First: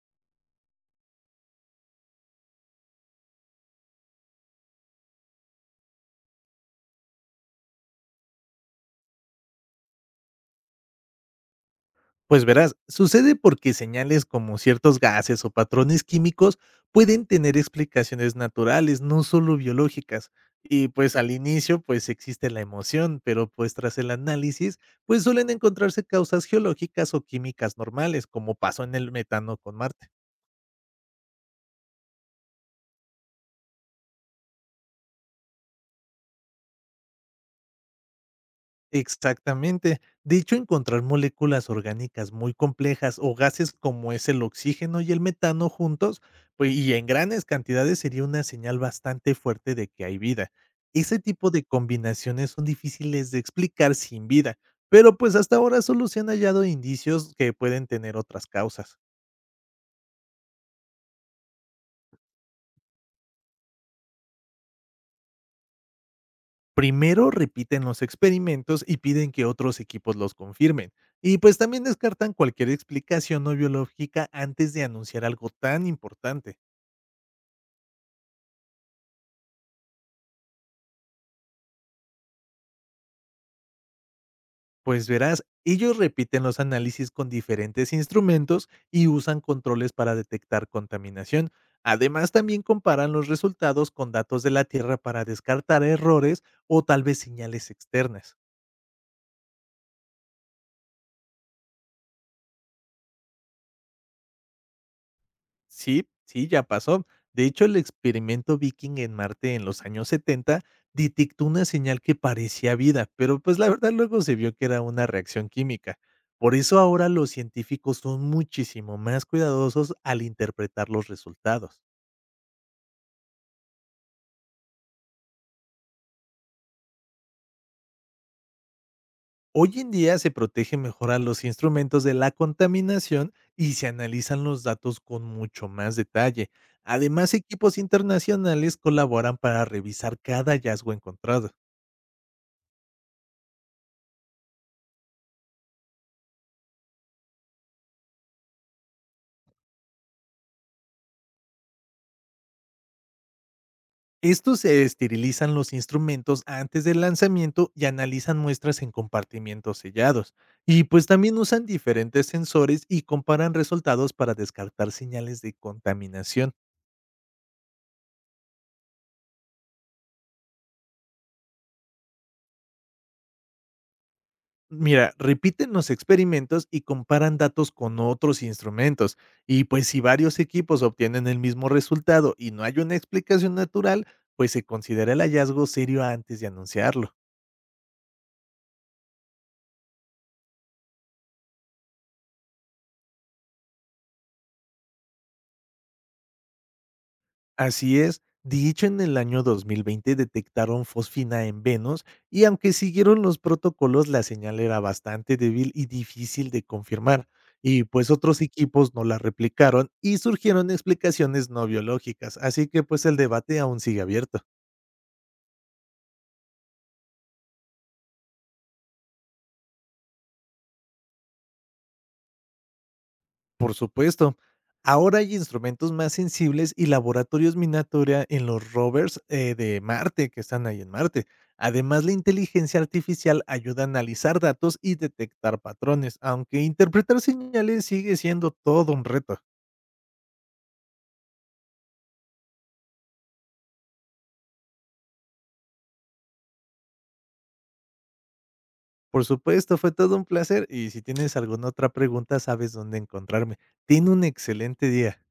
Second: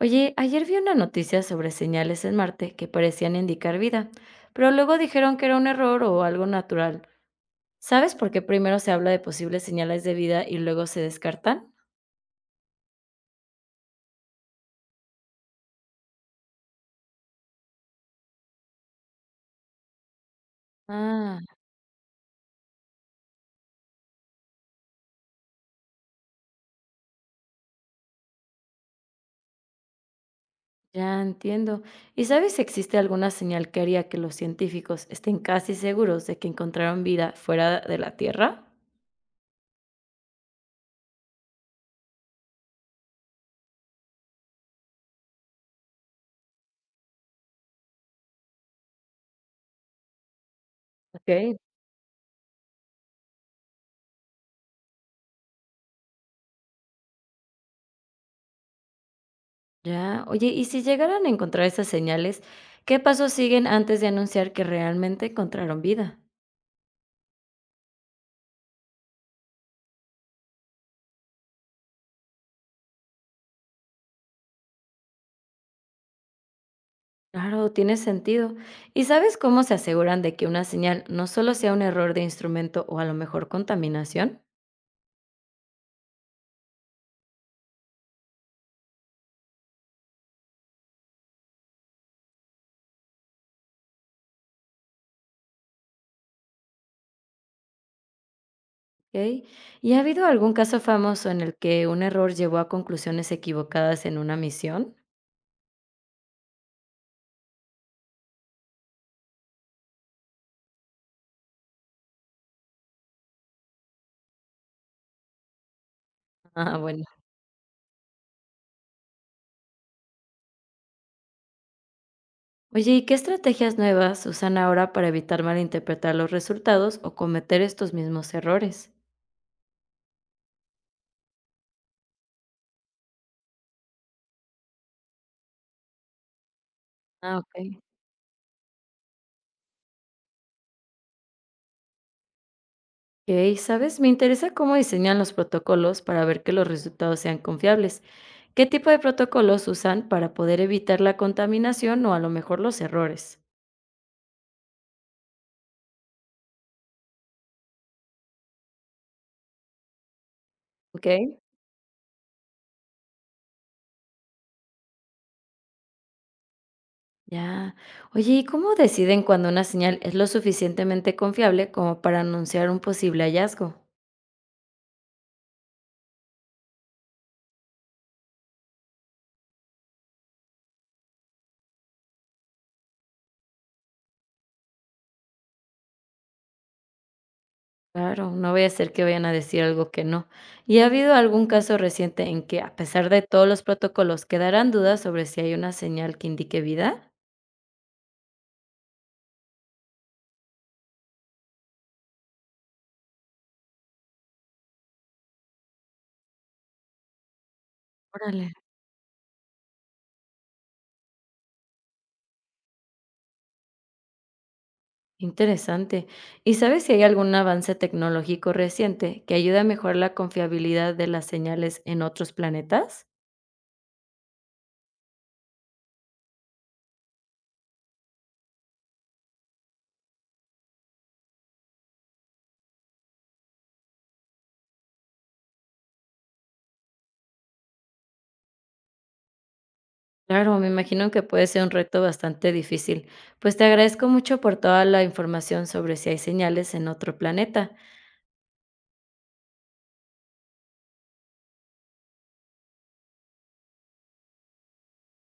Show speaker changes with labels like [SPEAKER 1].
[SPEAKER 1] Oye, ayer vi una noticia sobre señales en Marte que parecían indicar vida, pero luego dijeron que era un error o algo natural. ¿Sabes por qué primero se habla de posibles señales de vida y luego se descartan?
[SPEAKER 2] Pues verás, sucede porque señales como ciertos gases o patrones químicos pueden tener explicaciones naturales, no solo biológicas. Y pues al
[SPEAKER 1] Ah,
[SPEAKER 2] inicio pues existe la emoción, pero pues tras el análisis pues suelen encontrarse causas geológicas o químicas normales, como pasó en el metano con Marte.
[SPEAKER 1] ya entiendo. ¿Y sabes si existe alguna señal que haría que los científicos estén casi seguros de que encontraron vida fuera de la Tierra?
[SPEAKER 2] Exactamente. De hecho, encontrar moléculas orgánicas muy complejas o gases como es el oxígeno y el metano juntos, pues, y en grandes cantidades sería una señal bastante fuerte de que hay vida. Ese tipo
[SPEAKER 1] Ok.
[SPEAKER 2] de combinaciones son difíciles de explicar sin vida, pero pues hasta ahora solo se han hallado indicios que pueden tener otras causas.
[SPEAKER 1] Ya, oye, ¿y si llegaran a encontrar esas señales, qué pasos siguen antes de anunciar que realmente encontraron vida?
[SPEAKER 2] Primero repiten los experimentos y piden que otros equipos los confirmen. Y pues también descartan cualquier explicación no biológica antes de anunciar algo tan importante.
[SPEAKER 1] Claro, tiene sentido. ¿Y sabes cómo se aseguran de que una señal no solo sea un error de instrumento o a lo mejor contaminación?
[SPEAKER 2] Pues verás, ellos repiten los análisis con diferentes instrumentos y usan controles para detectar contaminación. Además, también comparan los resultados con datos de la Tierra para descartar errores o tal vez señales externas.
[SPEAKER 1] ¿Ok? ¿Y ha habido algún caso famoso en el que un error llevó a conclusiones equivocadas en una misión?
[SPEAKER 2] Sí, sí, ya pasó. De hecho, el experimento Viking en Marte en los años 70 detectó una señal que parecía vida, pero pues la verdad luego se vio que era una reacción química. Por
[SPEAKER 1] Ah,
[SPEAKER 2] eso
[SPEAKER 1] bueno.
[SPEAKER 2] ahora los científicos son muchísimo más cuidadosos al interpretar los resultados.
[SPEAKER 1] Oye, ¿y qué estrategias nuevas usan ahora para evitar malinterpretar los resultados o cometer estos mismos errores?
[SPEAKER 2] Hoy en día se protege mejor a los instrumentos de la contaminación y se analizan los datos con mucho más detalle. Además,
[SPEAKER 1] Ah,
[SPEAKER 2] equipos
[SPEAKER 1] ok.
[SPEAKER 2] internacionales colaboran para revisar cada hallazgo encontrado.
[SPEAKER 1] Ok, ¿sabes? Me interesa cómo diseñan los protocolos para ver que los resultados sean confiables. ¿Qué tipo de protocolos usan para poder evitar la contaminación o a lo mejor los errores?
[SPEAKER 2] Estos se esterilizan los instrumentos antes del lanzamiento y analizan muestras en compartimientos sellados. Y pues también
[SPEAKER 1] ¿Ok?
[SPEAKER 2] usan diferentes sensores y comparan resultados para descartar señales de contaminación.
[SPEAKER 1] Ya. Oye, ¿y cómo deciden cuando una señal es lo suficientemente confiable como para anunciar un posible hallazgo?
[SPEAKER 2] Mira, repiten los experimentos y comparan datos con otros instrumentos. Y pues si varios equipos obtienen el mismo resultado y no hay una explicación natural, pues se considera el hallazgo serio antes de anunciarlo.
[SPEAKER 1] Claro, no voy a ser que vayan a decir algo que no. ¿Y ha habido algún caso reciente en que, a pesar de todos los protocolos, quedaran dudas sobre si hay una señal que indique vida?
[SPEAKER 2] Así es, dicho en el año 2020 detectaron fosfina en Venus y aunque siguieron los protocolos, la señal era bastante débil y difícil de confirmar. Y pues otros
[SPEAKER 1] Órale.
[SPEAKER 2] equipos no la replicaron y surgieron explicaciones no biológicas, así que pues el debate aún sigue abierto.
[SPEAKER 1] Interesante. ¿Y sabes si hay algún avance tecnológico reciente que ayude a mejorar la confiabilidad de las señales en otros planetas?
[SPEAKER 2] Por supuesto. Ahora hay instrumentos más sensibles y laboratorios miniatura en los rovers de Marte, que están ahí en Marte. Además, la inteligencia artificial ayuda a analizar datos y detectar patrones, aunque interpretar señales sigue siendo todo un reto.
[SPEAKER 1] Claro, me imagino que puede ser un reto bastante difícil. Pues te agradezco mucho por toda la información sobre si hay señales en otro planeta.
[SPEAKER 2] Por supuesto, fue todo un placer y si tienes alguna otra pregunta, sabes dónde encontrarme. Ten un excelente día.